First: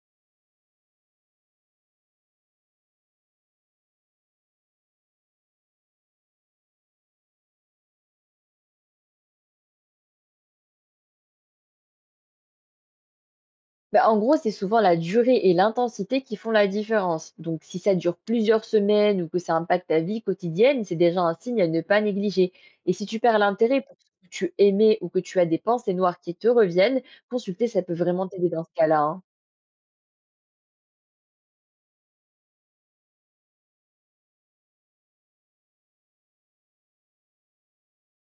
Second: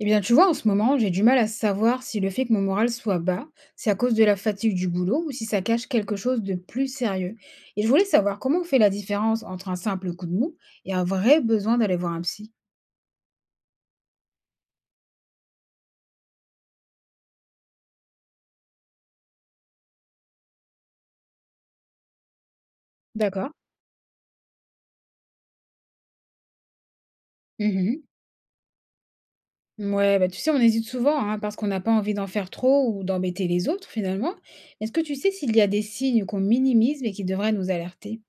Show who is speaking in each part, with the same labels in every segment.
Speaker 1: Eh bien, tu vois, en ce moment, j'ai du mal à savoir si le fait que mon moral soit bas, c'est à cause de la fatigue du boulot ou si ça cache quelque chose de plus sérieux. Et je voulais savoir comment on fait la différence entre un simple coup de mou et un vrai besoin d'aller voir un psy.
Speaker 2: Bah, en gros, c'est souvent la durée et l'intensité qui font la différence. Donc, si ça dure plusieurs semaines ou que ça impacte ta vie quotidienne, c'est déjà un signe à ne pas négliger. Et si tu perds
Speaker 1: D'accord.
Speaker 2: l'intérêt pour ce que tu aimais ou que tu as des pensées noires qui te reviennent, consulter, ça peut
Speaker 1: Mhm.
Speaker 2: vraiment t'aider dans ce cas-là, hein.
Speaker 1: Ouais, bah tu sais, on hésite souvent hein, parce qu'on n'a pas envie d'en faire trop ou d'embêter les autres finalement. Est-ce que tu sais s'il y a des signes qu'on minimise mais qui devraient nous alerter?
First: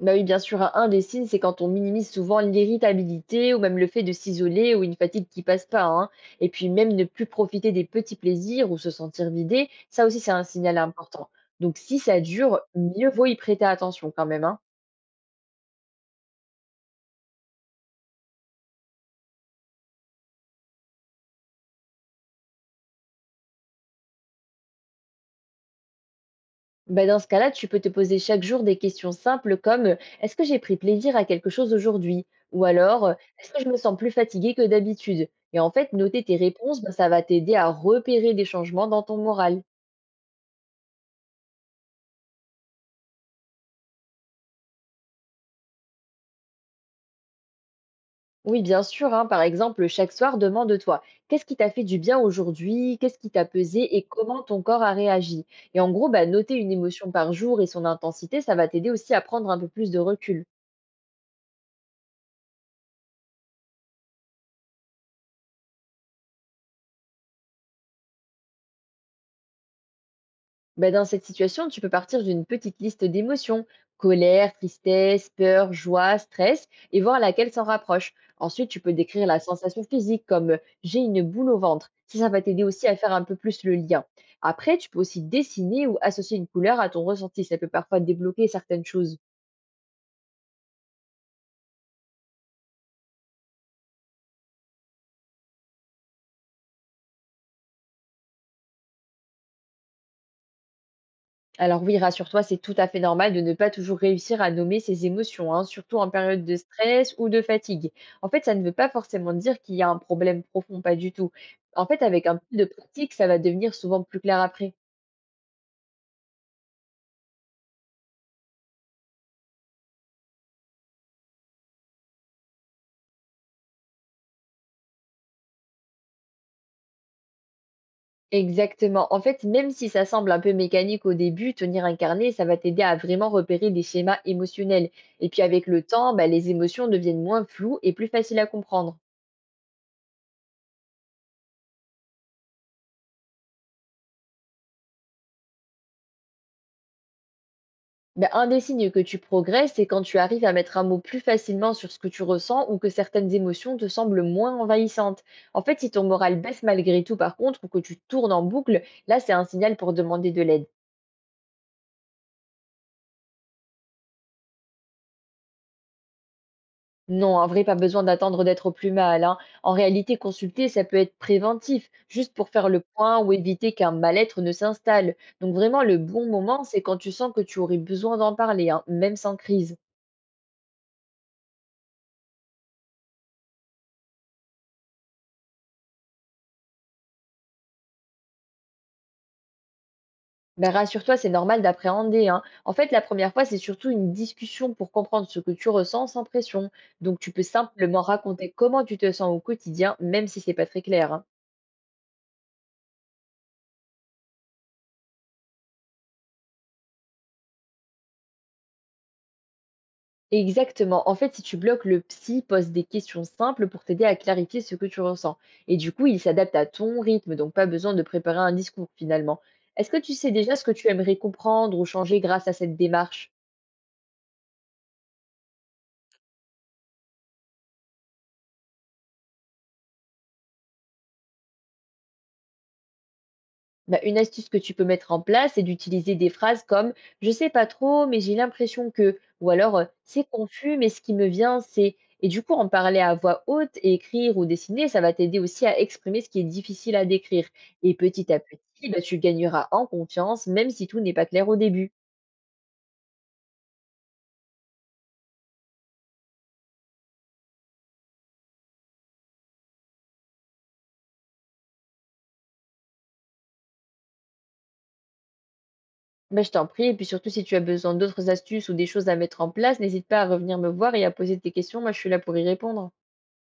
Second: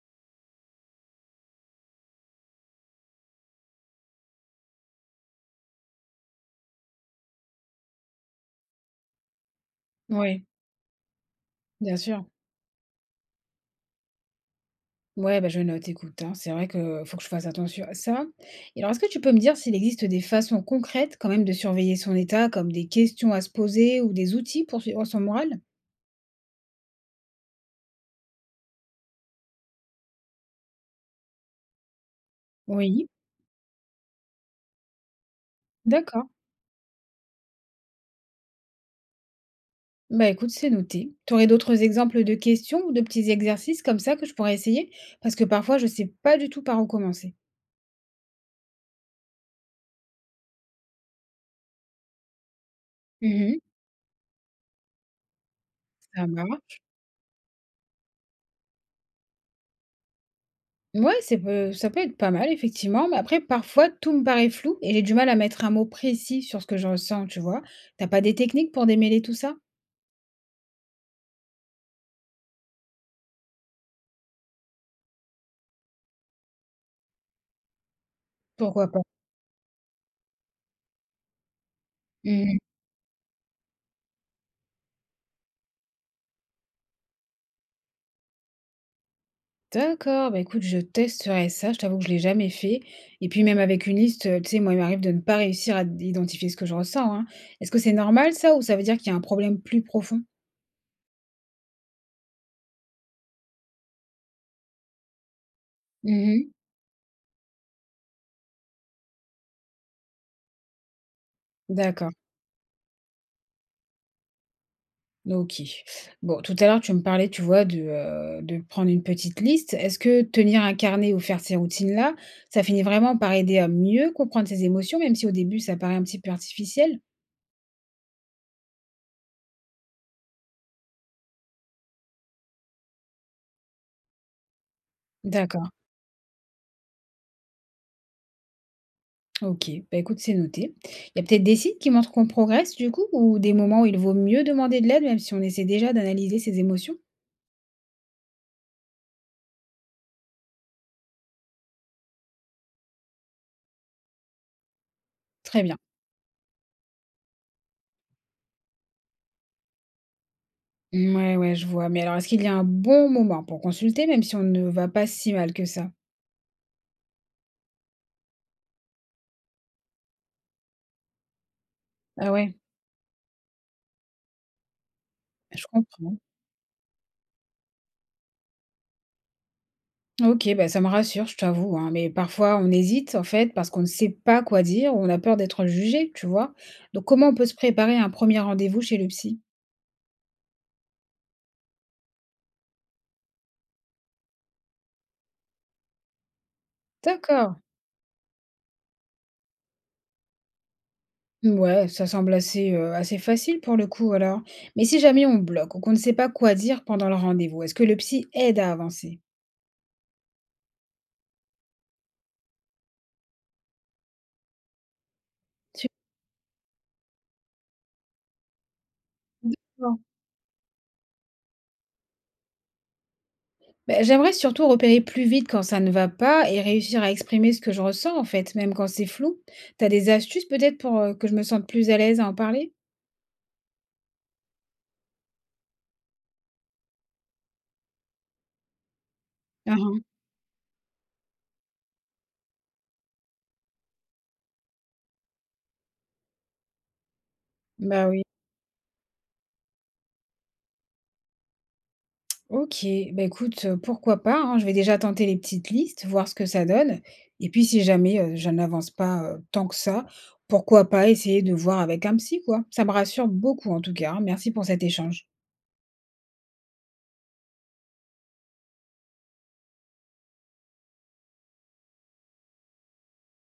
Speaker 2: Bah oui, bien sûr, un des signes, c'est quand on minimise souvent l'irritabilité ou même le fait de s'isoler ou une fatigue qui passe pas, hein. Et puis même ne plus profiter des petits plaisirs ou se sentir vidé, ça aussi c'est un
Speaker 1: Ouais,
Speaker 2: signal important. Donc
Speaker 1: bien
Speaker 2: si ça
Speaker 1: sûr.
Speaker 2: dure, mieux vaut y prêter attention quand même, hein.
Speaker 1: Ouais, bah, je note, écoute, hein. C'est vrai que faut que je fasse attention à ça. Et alors, est-ce que tu peux me dire s'il existe des façons concrètes quand même de surveiller son état, comme des questions à se poser ou des outils pour suivre son moral?
Speaker 2: Bah, dans ce cas-là, tu peux te poser chaque jour des questions simples comme est-ce que j'ai pris plaisir à quelque chose aujourd'hui? Ou alors
Speaker 1: Oui,
Speaker 2: est-ce que je me sens plus fatigué que d'habitude? Et en fait, noter
Speaker 1: d'accord.
Speaker 2: tes réponses, bah, ça va t'aider à repérer des changements dans ton moral.
Speaker 1: Bah écoute, c'est noté. Tu aurais d'autres exemples de questions ou de petits exercices comme ça que je pourrais essayer? Parce que parfois, je sais pas du tout par où commencer.
Speaker 2: Oui, bien sûr, hein, par exemple, chaque soir, demande-toi, qu'est-ce qui t'a fait du bien aujourd'hui? Qu'est-ce qui t'a
Speaker 1: Mhm,
Speaker 2: pesé et comment ton corps a réagi? Et en gros, bah,
Speaker 1: ça
Speaker 2: noter une
Speaker 1: marche.
Speaker 2: émotion par jour et son intensité, ça va t'aider aussi à prendre un peu plus de recul.
Speaker 1: Ouais, ça peut être pas mal, effectivement. Mais après, parfois, tout me paraît flou et j'ai du mal à mettre un mot précis sur ce que je ressens, tu vois. T'as pas des techniques pour démêler tout ça?
Speaker 2: Bah, dans cette situation, tu peux partir d'une petite liste d'émotions, colère, tristesse, peur, joie, stress, et voir laquelle s'en rapproche. Ensuite, tu
Speaker 1: Pourquoi
Speaker 2: peux
Speaker 1: pas?
Speaker 2: décrire la sensation physique comme j'ai une boule au ventre. Ça va
Speaker 1: Mmh.
Speaker 2: t'aider aussi à faire un peu plus le lien. Après, tu peux aussi dessiner ou associer une couleur à ton ressenti. Ça peut parfois débloquer certaines choses.
Speaker 1: D'accord, bah, écoute, je testerai ça. Je t'avoue que je l'ai jamais fait et puis même avec une liste, tu sais, moi, il m'arrive de ne pas réussir à identifier ce que je ressens, hein. Est-ce que c'est normal ça ou ça veut dire qu'il y a un problème plus profond?
Speaker 2: Alors oui, rassure-toi, c'est tout à fait normal de ne pas toujours réussir à nommer ses émotions, hein, surtout en période
Speaker 1: Mmh.
Speaker 2: de stress ou de fatigue. En fait, ça ne veut pas forcément dire qu'il y a un problème profond, pas du tout. En fait,
Speaker 1: D'accord,
Speaker 2: avec un peu de pratique, ça va devenir souvent plus clair après.
Speaker 1: OK. Bon, tout à l'heure, tu me parlais, tu vois, de prendre une petite liste. Est-ce que tenir un carnet ou faire ces routines-là, ça finit vraiment par aider à mieux comprendre ses émotions, même si au début ça paraît un petit peu artificiel?
Speaker 2: Exactement. En fait, même si ça semble un peu mécanique au début, tenir un carnet, ça va t'aider à vraiment repérer des schémas émotionnels. Et puis avec
Speaker 1: D'accord.
Speaker 2: le temps, bah, les émotions deviennent moins floues et plus faciles à comprendre.
Speaker 1: OK, bah, écoute, c'est noté. Il y a peut-être des signes qui montrent qu'on progresse du coup ou des moments où il vaut mieux demander de l'aide même si on essaie déjà d'analyser ses émotions?
Speaker 2: Mais un des signes que tu progresses, c'est quand tu arrives à mettre un mot plus facilement sur ce que tu ressens ou que certaines émotions te semblent moins envahissantes. En
Speaker 1: Très bien.
Speaker 2: fait, si ton moral baisse malgré tout, par contre, ou que tu tournes en boucle, là, c'est un signal pour demander de l'aide.
Speaker 1: Ouais, ouais, je vois. Mais alors, est-ce qu'il y a un bon moment pour consulter même si on ne va pas si mal que ça?
Speaker 2: Non, en vrai, pas besoin d'attendre d'être au plus mal, hein. En réalité, consulter, ça peut être préventif,
Speaker 1: Ah
Speaker 2: juste pour
Speaker 1: ouais,
Speaker 2: faire le point ou éviter qu'un mal-être ne s'installe. Donc
Speaker 1: je
Speaker 2: vraiment, le
Speaker 1: comprends.
Speaker 2: bon moment, c'est quand tu sens que tu aurais besoin d'en parler, hein, même sans crise.
Speaker 1: Ok, bah ça me rassure, je t'avoue, hein, mais parfois on hésite en fait parce qu'on ne sait pas quoi dire ou on a peur d'être jugé, tu vois. Donc comment on peut se préparer à un premier rendez-vous chez le psy?
Speaker 2: Bah, rassure-toi, c'est normal d'appréhender, hein. En fait, la première fois, c'est surtout une discussion pour comprendre ce que tu ressens sans pression. Donc, tu peux
Speaker 1: D'accord.
Speaker 2: simplement raconter comment tu te sens au quotidien, même si c'est pas très clair, hein.
Speaker 1: Ouais, ça semble assez, assez facile pour le coup alors. Mais si jamais on bloque ou qu'on ne sait pas quoi dire pendant le rendez-vous, est-ce que le psy aide à avancer?
Speaker 2: Exactement. En fait, si tu bloques, le psy pose des questions simples pour t'aider à clarifier ce que tu ressens. Et du coup, il s'adapte à ton rythme, donc pas besoin de préparer un discours finalement. Est-ce que
Speaker 1: D'accord.
Speaker 2: tu sais déjà ce que tu aimerais comprendre ou changer grâce à cette démarche?
Speaker 1: Bah, j'aimerais surtout repérer plus vite quand ça ne va pas et réussir à exprimer ce que je ressens en fait, même quand c'est flou. T'as des astuces peut-être pour, que je me sente plus à l'aise à en parler?
Speaker 2: Bah, une astuce que tu peux mettre en place, c'est d'utiliser des phrases comme «Je sais pas trop, mais j'ai l'impression que» ou alors
Speaker 1: Mmh mh.
Speaker 2: «C'est confus, mais ce qui me vient, c'est...» Et du coup, en parler à voix haute, et écrire ou dessiner, ça va t'aider aussi à exprimer ce qui est difficile à décrire. Et
Speaker 1: Bah oui.
Speaker 2: petit à petit, bah, tu gagneras en confiance, même si tout n'est pas clair au début.
Speaker 1: OK, bah, écoute, pourquoi pas, hein? Je vais déjà tenter les petites listes, voir ce que ça donne et puis si jamais, je n'avance pas, tant que ça, pourquoi pas essayer de voir avec un psy, quoi? Ça me rassure beaucoup en tout cas, hein. Merci pour cet échange.
Speaker 2: Bah, je t'en prie, et puis surtout si tu as besoin d'autres astuces ou des choses à mettre en place, n'hésite pas à revenir me voir et à poser tes questions, moi je suis là pour y répondre.